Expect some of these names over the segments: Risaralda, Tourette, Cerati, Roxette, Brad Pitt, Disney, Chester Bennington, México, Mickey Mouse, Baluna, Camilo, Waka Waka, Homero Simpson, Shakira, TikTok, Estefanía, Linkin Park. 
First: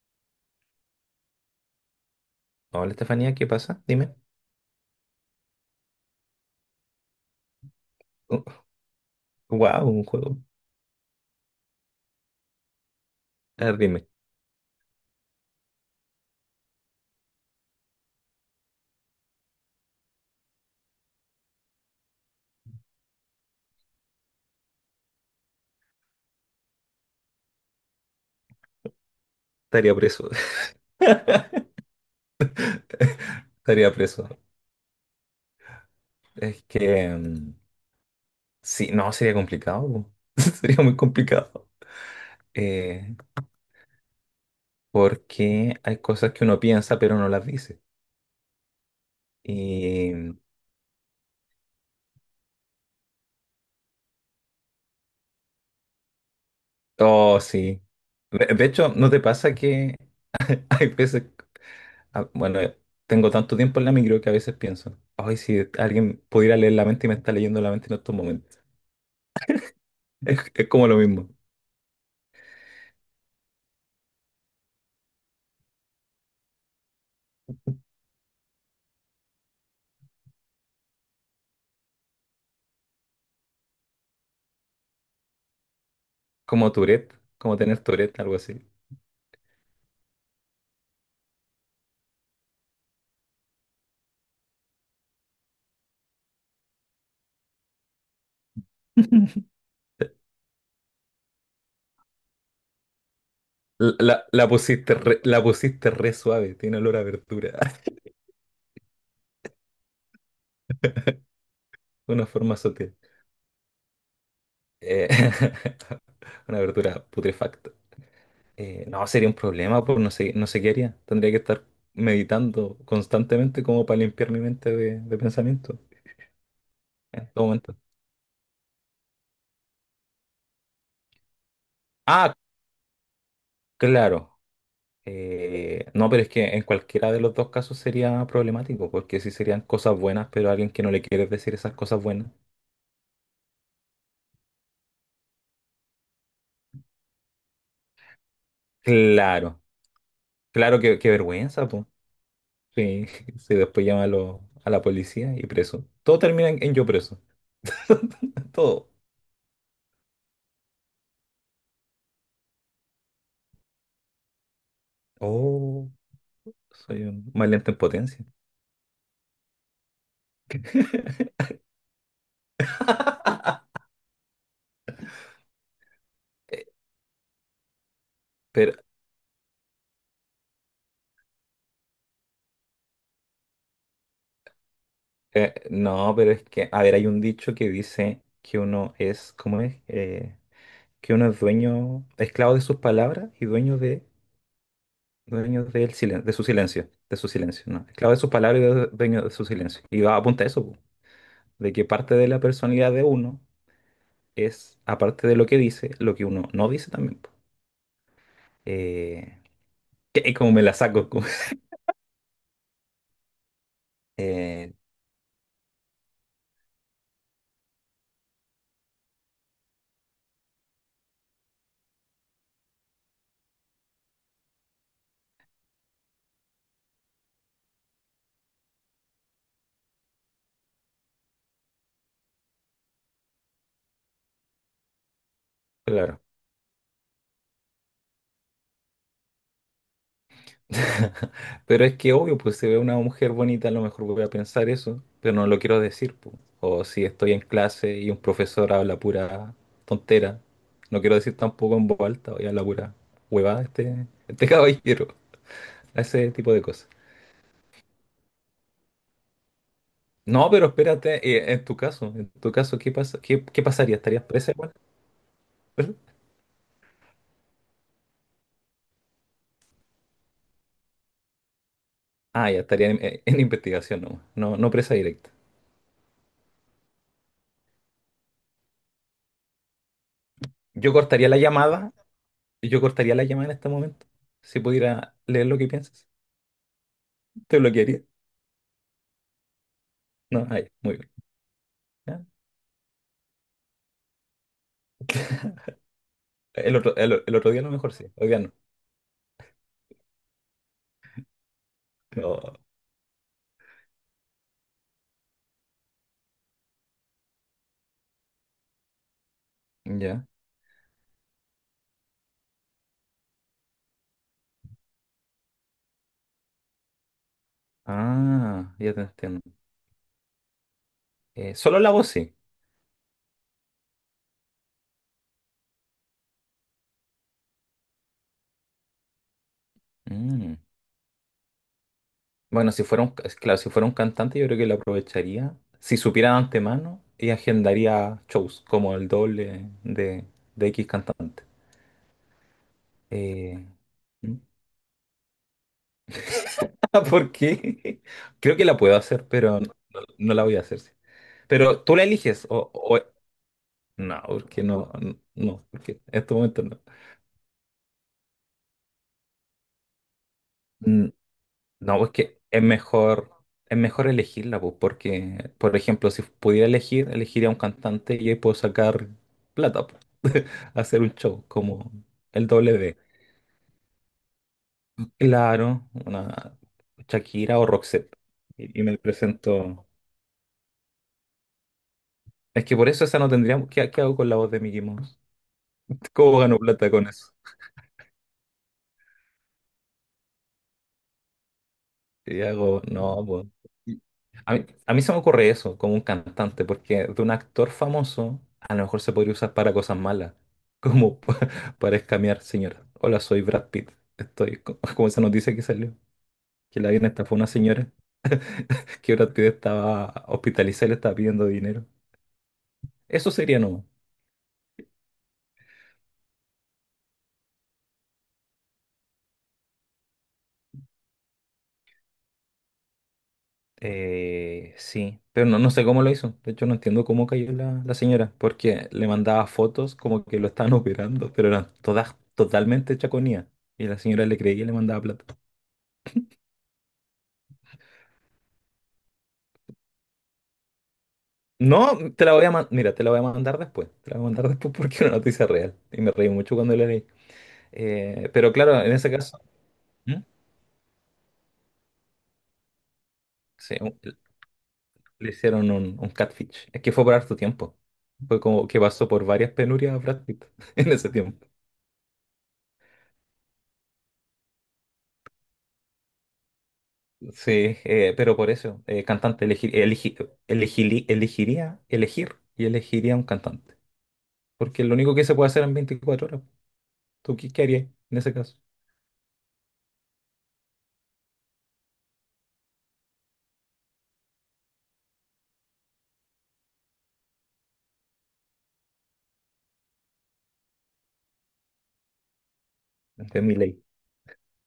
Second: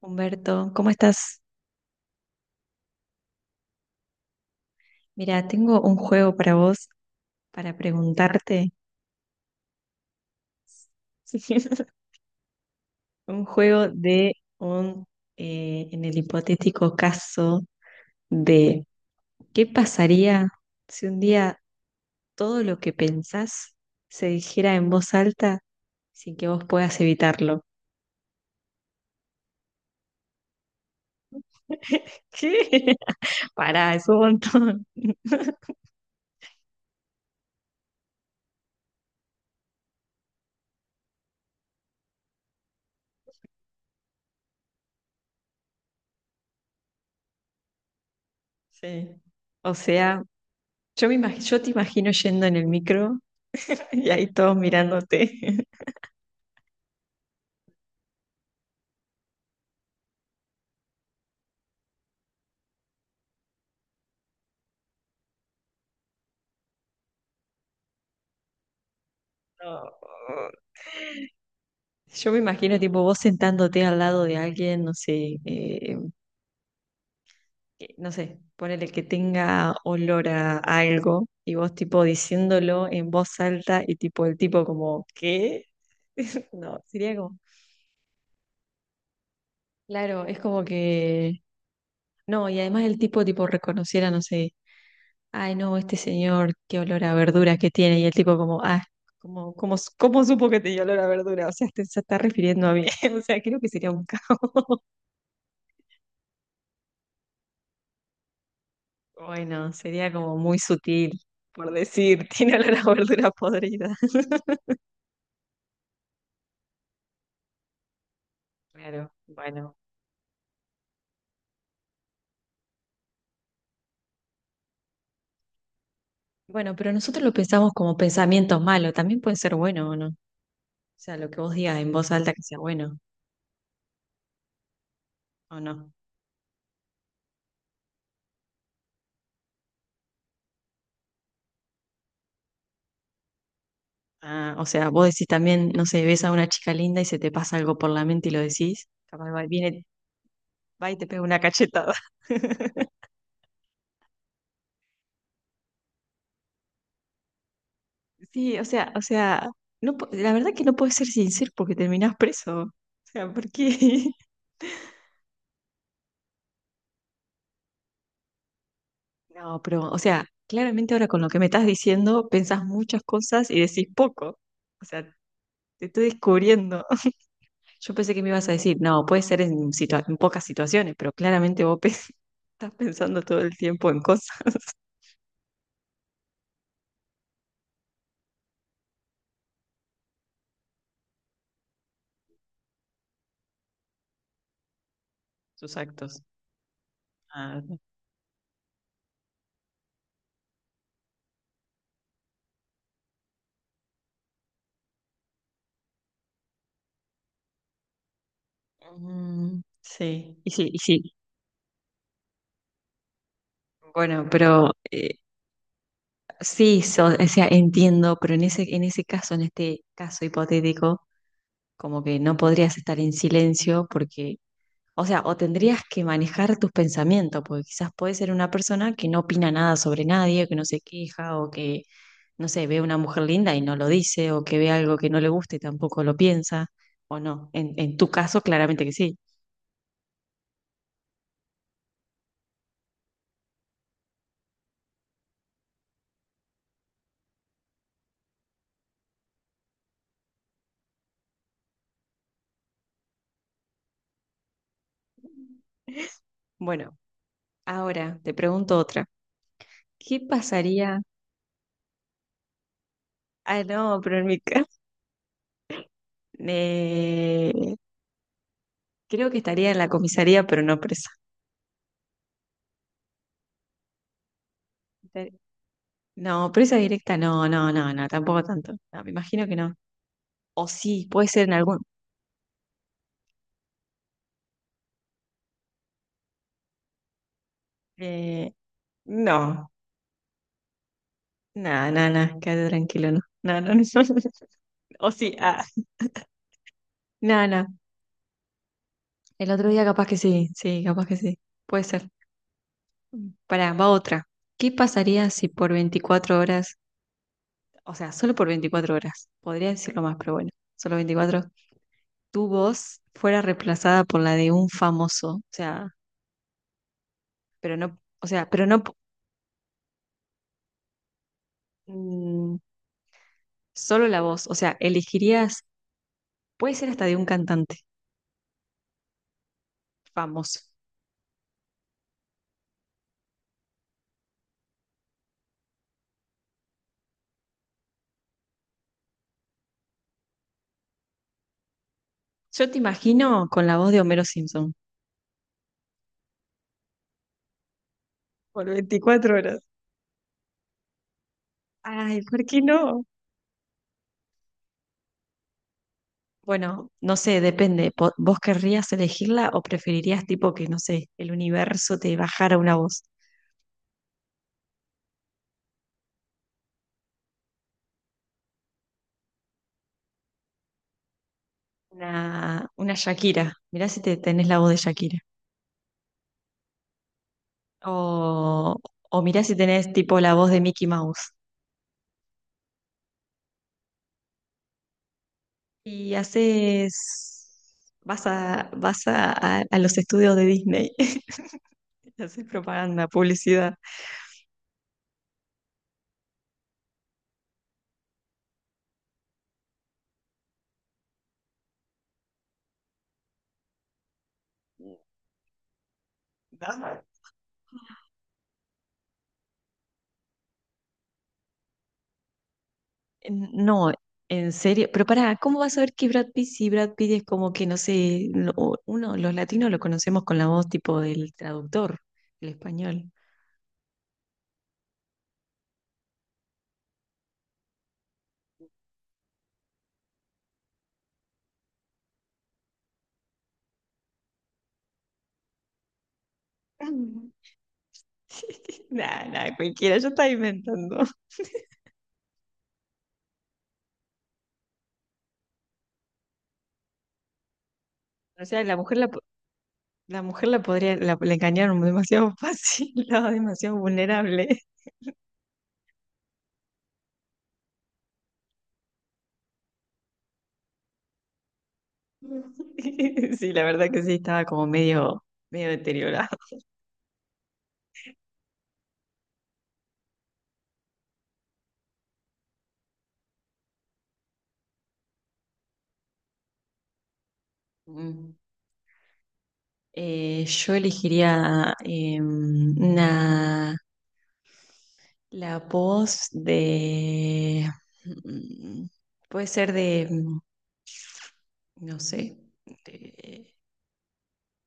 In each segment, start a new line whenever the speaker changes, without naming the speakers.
Humberto, ¿cómo estás?
Hola Estefanía, ¿qué pasa? Dime.
Mira, tengo un juego para vos, para preguntarte.
Wow, un juego.
Un
A ver,
juego
dime.
de un, en el hipotético caso de ¿qué pasaría si un día todo lo que pensás se dijera en voz alta sin que vos puedas evitarlo?
Estaría preso.
¿Qué?
Estaría
Pará, es un
preso.
montón.
Es que sí, no, sería complicado. Po. Sería muy complicado. Eh, porque hay cosas que uno piensa pero no las dice.
Sí. O
Y
sea,
mm,
yo te imagino yendo en el micro y ahí todos mirándote.
oh, sí. De hecho, ¿no te pasa que hay veces, ah, bueno, tengo tanto tiempo en la micro que a veces pienso, ay, si alguien pudiera leer la mente y me está leyendo la mente en estos momentos.
No.
Es como lo mismo.
Yo me imagino, tipo, vos sentándote al lado de alguien, no sé, que- no sé, ponele que tenga olor a algo y vos, tipo, diciéndolo en voz alta y, tipo, el tipo como, ¿qué?
Como
No, sería
Tourette,
como,
como tener Tourette, algo así.
claro, es como que, no, y además el tipo, tipo, reconociera, no sé, ay, no, este señor, qué olor a verduras que tiene, y el tipo como, ah, como, como, ¿cómo supo que tenía olor a verdura? O sea, te- se está refiriendo a mí, o sea, creo que sería un
La
caos.
pusiste re, suave, tiene olor a verdura.
Bueno, sería como muy sutil, por decir,
Una
tiene
forma
olor a
sutil.
verdura podrida.
Eh, una verdura putrefacta. No,
Claro,
sería un
bueno.
problema, pues no sé qué haría. Tendría que estar meditando constantemente como para limpiar mi mente de pensamiento
Bueno, pero nosotros
en
lo
todo
pensamos
momento.
como pensamientos malos, también puede ser bueno o no. O sea, lo que vos digas en voz alta
Ah,
que sea bueno
claro.
o
Eh,
no.
no, pero es que en cualquiera de los dos casos sería problemático, porque sí serían cosas buenas, pero a alguien que no le quieres decir esas cosas buenas.
Ah, o sea, vos decís también, no sé, ves a una chica linda y se te pasa algo por la mente y lo decís, capaz va,
Claro,
viene,
claro,
va y
qué,
te
qué
pega una
vergüenza, pues.
cachetada.
Sí, sí, después llama a la policía y preso. Todo termina en yo preso.
Sí, o
Todo.
sea, o sea, no, po- la verdad que no puedes ser sincero porque terminás preso. O sea, ¿por qué?
Oh, soy un mal lento en potencia.
No, pero, o sea, claramente ahora con lo que me estás diciendo, pensás muchas cosas y decís poco. O sea, te estoy
Eh,
descubriendo. Yo pensé que me ibas a
Pero,
decir, no, puede ser situa- en pocas situaciones, pero claramente vos pe- estás pensando todo el tiempo en cosas,
no, pero es que, a ver, hay un dicho que dice que uno es, ¿cómo es? Que uno es dueño, esclavo de sus palabras y dueño de, dueño
tus
del
actos.
silen- de su silencio, de su
Ah,
silencio, ¿no? Esclavo de sus palabras y dueño de su silencio. Y va a apuntar eso, po, de que parte de la personalidad de uno es, aparte de lo que dice, lo que uno no dice también. Po. Eh, que es
sí, y
como me
sí,
la
y
saco.
sí. Bueno, pero
Eh,
sí, so- o sea, entiendo, pero en ese caso, en este caso hipotético, como que no podrías estar en silencio porque o sea, o tendrías que manejar tus pensamientos, porque quizás puede ser una persona que no opina nada sobre nadie, que no se queja, o que, no sé, ve una mujer linda y no lo dice, o que ve algo que no le gusta y tampoco lo
claro.
piensa, o no. En tu caso, claramente que sí.
Pero es que obvio, pues si veo una mujer bonita, a lo mejor voy a pensar eso, pero no lo quiero decir, po. O si estoy en clase y un profesor habla pura tontera, no quiero decir tampoco en voz alta, oye, habla pura huevada este caballero, ese tipo de cosas.
Bueno, ahora te pregunto otra. ¿Qué
No, pero
pasaría?
espérate, en tu caso, ¿qué pasa? ¿Qué,
Ah,
qué pasaría?
no, pero
¿Estarías
en mi
presa
caso,
igual?
eh, creo que estaría en la comisaría, pero no presa.
Ah, ya estaría en investigación nomás, no presa
Estar-
directa.
No, presa directa, no, no, no, no, tampoco tanto. No, me imagino que no. O
Yo
sí, puede
cortaría la
ser en algún,
llamada, yo cortaría la llamada en este momento. Si pudiera leer lo que piensas, te bloquearía.
Eh, no,
No, ahí, muy bien.
nada, nada,
Ya.
nada, quédate tranquilo, no. No, no, no. O sí, ah,
El
nada,
otro día a
nada.
lo mejor sí, hoy día no.
El otro día capaz que sí, sí, capaz que sí. Puede ser. Pará, va otra. ¿Qué pasaría si por 24 horas, o sea, solo por 24 horas, podría
No.
decirlo más,
Ya.
pero bueno, solo 24, tu voz fuera reemplazada por la de un famoso? O sea, pero no,
Ah, ya te entiendo. Solo la voz sí.
mm, solo la voz, o sea, elegirías, puede ser hasta de un cantante
Mm.
famoso.
Bueno, si fuera un, ca- claro, si fuera un cantante, yo creo que lo aprovecharía. Si supiera de antemano, y agendaría shows como el doble de X cantante.
Yo te imagino
Eh,
con la voz de Homero
¿Mm?
Simpson
¿Por qué? Creo que
por
la puedo hacer,
24 horas.
pero no la voy a hacer. Sí. Pero tú la
Ay, ¿por
eliges
qué no?
no, porque en este momento no.
Bueno, no sé, depende. Po- ¿Vos querrías elegirla o preferirías tipo que, no sé,
Mm,
el universo
No, es
te
que
bajara
es
una voz?
mejor, es mejor elegirla, pues, porque, por ejemplo, si pudiera elegir, elegiría un cantante y ahí puedo sacar plata, pues, hacer un show como el doble
Una
de,
Shakira. Mirá si te tenés la voz de Shakira.
claro, una Shakira o Roxette.
O,
Y me
o mirá si tenés
presento.
tipo la voz de Mickey Mouse.
Es que por eso esa no tendríamos. ¿Qué hago con la voz de Mickey Mouse?
Y
¿Cómo gano plata con eso?
haces... Vas a, vas a los estudios de Disney.
Y
Haces
hago,
propaganda,
no, pues.
publicidad.
Y a mí, se me ocurre eso, como un cantante, porque de un actor famoso a lo mejor se podría usar para cosas malas, como para escamear, señora. Hola, soy Brad Pitt. Como esa noticia que salió, que la
No.
bien estafó una señora, que Brad Pitt estaba hospitalizada y le estaba pidiendo dinero. Eso sería no.
No, en serio. Pero pará, ¿cómo vas a ver que Brad Pitt si Brad Pitt es como que, no sé, lo- uno, los latinos lo conocemos con la voz tipo del traductor, el español.
Sí, pero no, no sé cómo lo hizo. De hecho, no entiendo cómo cayó la señora, porque le mandaba fotos como que lo estaban operando, pero eran todas totalmente chaconías. Y la señora le creía y le mandaba plata.
Nada, nada, cualquiera, yo estaba inventando.
No, te la voy a mandar. Mira, te la voy a mandar después. Te la voy a mandar después porque es una noticia real. Y me reí mucho cuando la leí. Eh,
O
pero
sea, la
claro, en
mujer la,
ese
po-
caso, ¿Mm?
la mujer la podría, la engañaron demasiado fácil, estaba
sí,
demasiado
un-
vulnerable.
le hicieron un catfish. Es que fue por harto tiempo. Fue como que pasó por varias penurias a Brad Pitt en ese tiempo.
Sí, la verdad que sí, estaba como medio, medio deteriorado.
Sí, pero por eso, cantante, elegir, elegi- elegili- elegiría, elegir y elegiría un cantante. Porque es lo único que se puede hacer en 24 horas. ¿Tú qué harías en ese
Mm.
caso?
Yo elegiría la voz de... mm, puede ser de, no sé,
Esta es
de...
mi ley.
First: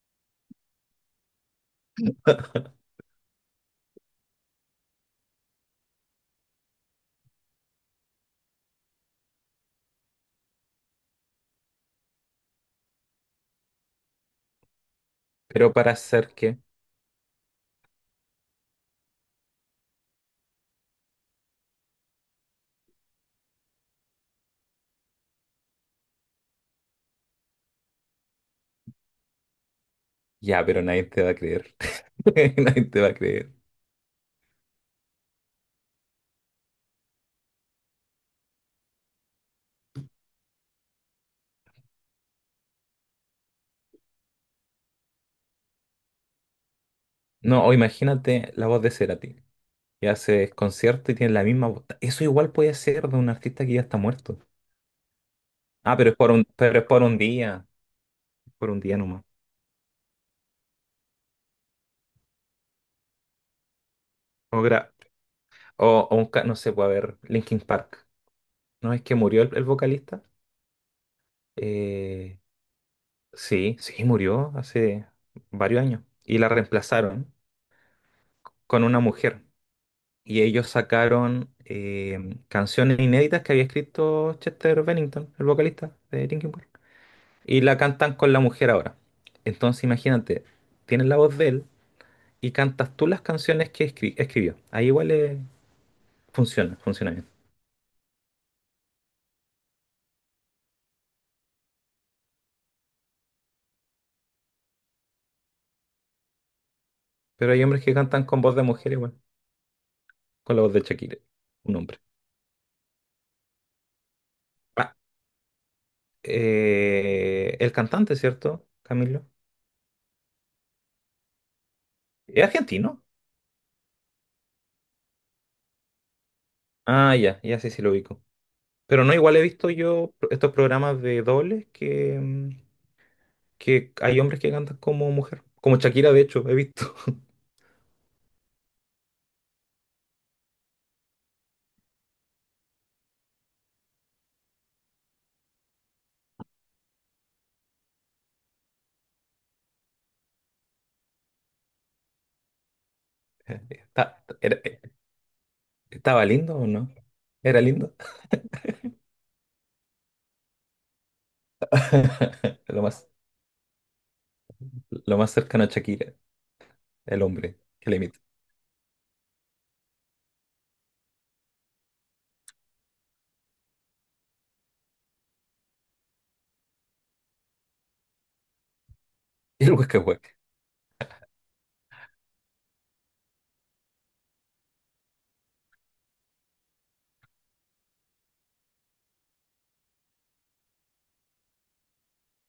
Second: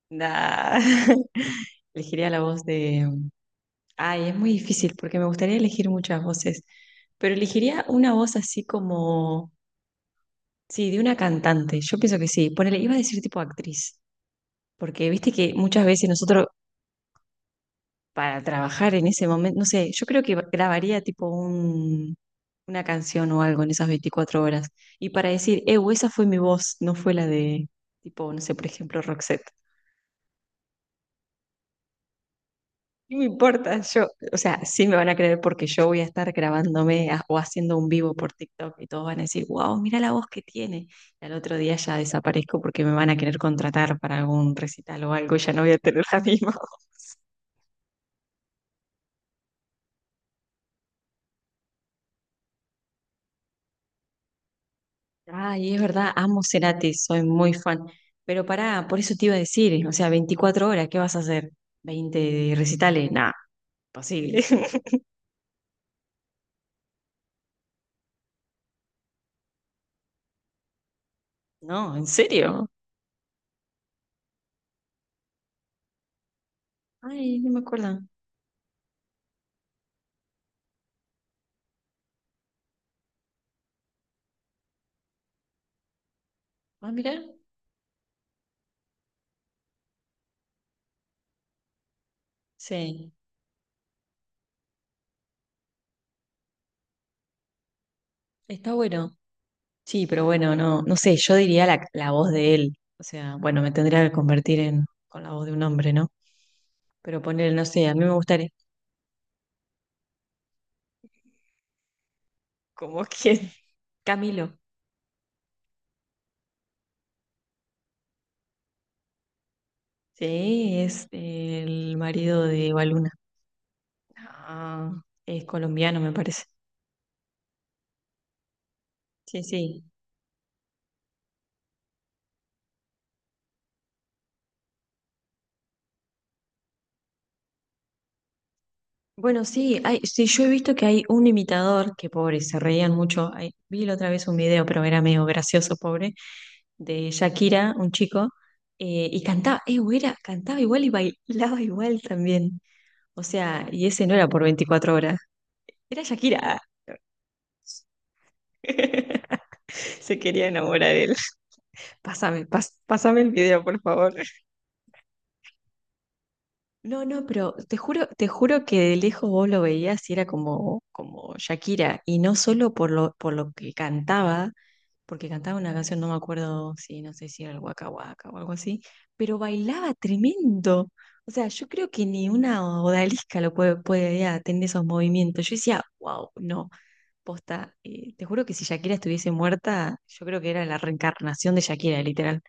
nah. Elegiría la voz de... Ay, es muy difícil porque me gustaría elegir muchas voces, pero elegiría una voz así como... Sí, de una cantante. Yo pienso que sí. Ponele, iba a decir tipo actriz, porque viste que
Pero
muchas
para
veces
hacer
nosotros
que,
para trabajar en ese momento. No sé, yo creo que grabaría tipo un, una canción o algo en esas 24 horas. Y para decir, esa fue mi voz, no fue la de, tipo, no sé, por ejemplo, Roxette.
ya, pero nadie te va a creer. Nadie te va a
No me
creer.
importa, yo, o sea, sí me van a creer porque yo voy a estar grabándome a- o haciendo un vivo por TikTok y todos van a decir, wow, mira la voz que tiene. Y al otro día ya desaparezco porque me van a querer contratar para algún recital o algo y ya no voy a tener la misma voz.
No, o imagínate la voz de Cerati, que hace concierto y tiene la misma voz. Eso igual puede ser de un artista que ya está muerto.
Ay, es
Ah,
verdad, amo
pero es
Cerati, soy muy fan. Pero
por un
pará,
día
por eso
nomás.
te iba a decir, o sea, 24 horas, ¿qué vas a hacer? ¿Veinte recitales? Nada, imposible.
O, gra- o un, ca- No sé, puede haber Linkin Park. No es que murió el vocalista.
No, ¿en
Eh,
serio?
sí, sí, murió hace varios años. Y la reemplazaron
Ay, no me acuerdo.
con una mujer. Y ellos sacaron canciones inéditas que había escrito Chester Bennington, el vocalista de Linkin Park.
Ah, mirá.
Y la cantan con la mujer ahora. Entonces imagínate, tienes la voz de él y cantas tú
Sí,
las canciones que escribió. Ahí igual funciona, funciona bien.
está bueno. Sí, pero bueno, no, no sé, yo diría la, la voz de él. O sea, bueno, me tendría que convertir en con la voz de un hombre, ¿no? Pero
Pero
poner,
hay
no
hombres
sé,
que
a mí me
cantan con
gustaría.
voz de mujer igual, con la voz de Shakira, un hombre.
¿Cómo quién? Camilo.
Ah, el cantante, ¿cierto, Camilo?
Sí, es el marido
¿Es
de
argentino?
Baluna. Ah, es colombiano, me parece.
Ah, ya, ya sí, sí lo ubico. Pero no, igual he
Sí,
visto
sí.
yo estos programas de dobles que hay hombres que cantan como mujer. Como Shakira, de hecho, he visto.
Bueno, sí, hay, sí, yo he visto que hay un imitador, que pobre, se reían mucho. Ay, vi la otra vez un video, pero era medio gracioso, pobre, de Shakira, un chico, y cantaba, güera, cantaba igual y bailaba igual también. O sea, y ese no
Está-
era por
era-
24 horas, era
¿Estaba lindo
Shakira.
o no? ¿Era lindo?
Se quería enamorar de él.
Lo más,
Pásame el video, por favor.
lo más cercano a Shakira,
No,
el
no, pero
hombre que le imita.
te juro que de lejos vos lo veías y era como, como Shakira, y no solo por lo que cantaba, porque cantaba una canción, no me acuerdo si, no sé si era el Waka Waka o algo así, pero
Y el
bailaba
hueque hueque.
tremendo. O sea, yo creo que ni una odalisca lo puede, puede ya, tener esos movimientos. Yo decía, wow, no, posta, te juro que si Shakira estuviese muerta, yo creo que era la reencarnación de Shakira, literal.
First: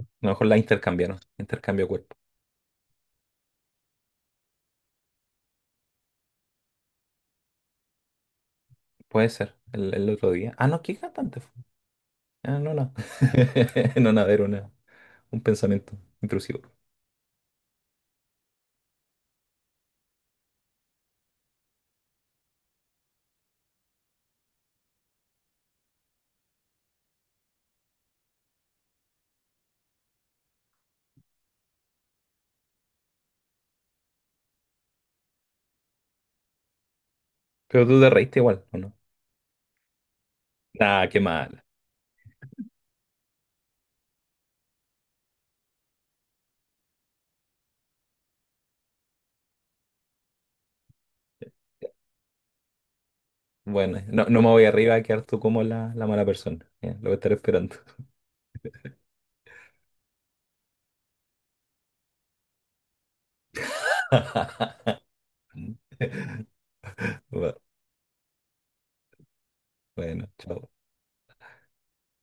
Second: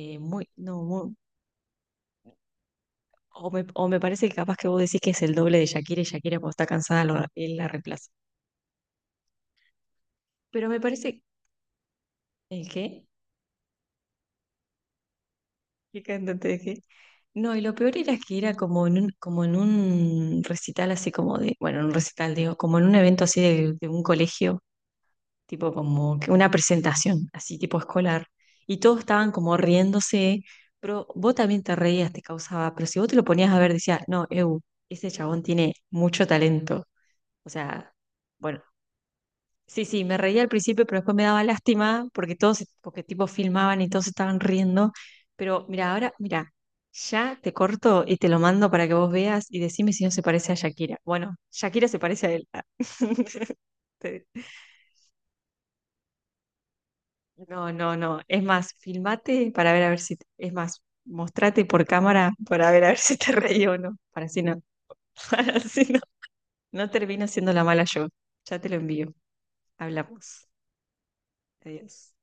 A lo
Muy,
mejor la
no, muy,
intercambiaron, intercambio cuerpo.
o me, o me parece que capaz que vos decís que es el doble de Shakira y Shakira cuando está cansada lo- él la reemplaza.
Puede ser, el otro día. Ah,
Pero me
no, ¿qué
parece...
cantante Ah,
¿El
no, no.
qué?
No, nada, era un pensamiento
¿Qué cantante de
intrusivo.
qué? No, y lo peor era que era como en un recital así como de... Bueno, en un recital, digo, como en un evento así de un colegio, tipo como que una presentación, así tipo escolar. Y todos estaban como riéndose, pero vos también te reías, te causaba... Pero si vos te lo ponías a ver, decías, no, eu, ese chabón tiene mucho talento. O
Pero
sea...
tú te reíste
Bueno,
igual, ¿o no?
sí, sí, me reía al principio, pero
Nah,
después
qué
me daba
mal.
lástima porque todos, se- porque tipo filmaban y todos estaban riendo. Pero mira, ahora, mira, ya te corto y te lo mando para que vos veas y decime si no se parece a Shakira. Bueno, Shakira se parece a él.
Bueno, no,
Te-
no me voy arriba a quedar tú como la mala persona. Ya, lo voy a estar
No,
esperando.
no, no. Es más, filmate para ver a ver si, es más, mostrate por cámara para ver a ver si te reí o no. Para si no, para si no, no termino siendo la mala yo. Ya te lo envío.
Bueno,
Hablamos.
chao.
Adiós.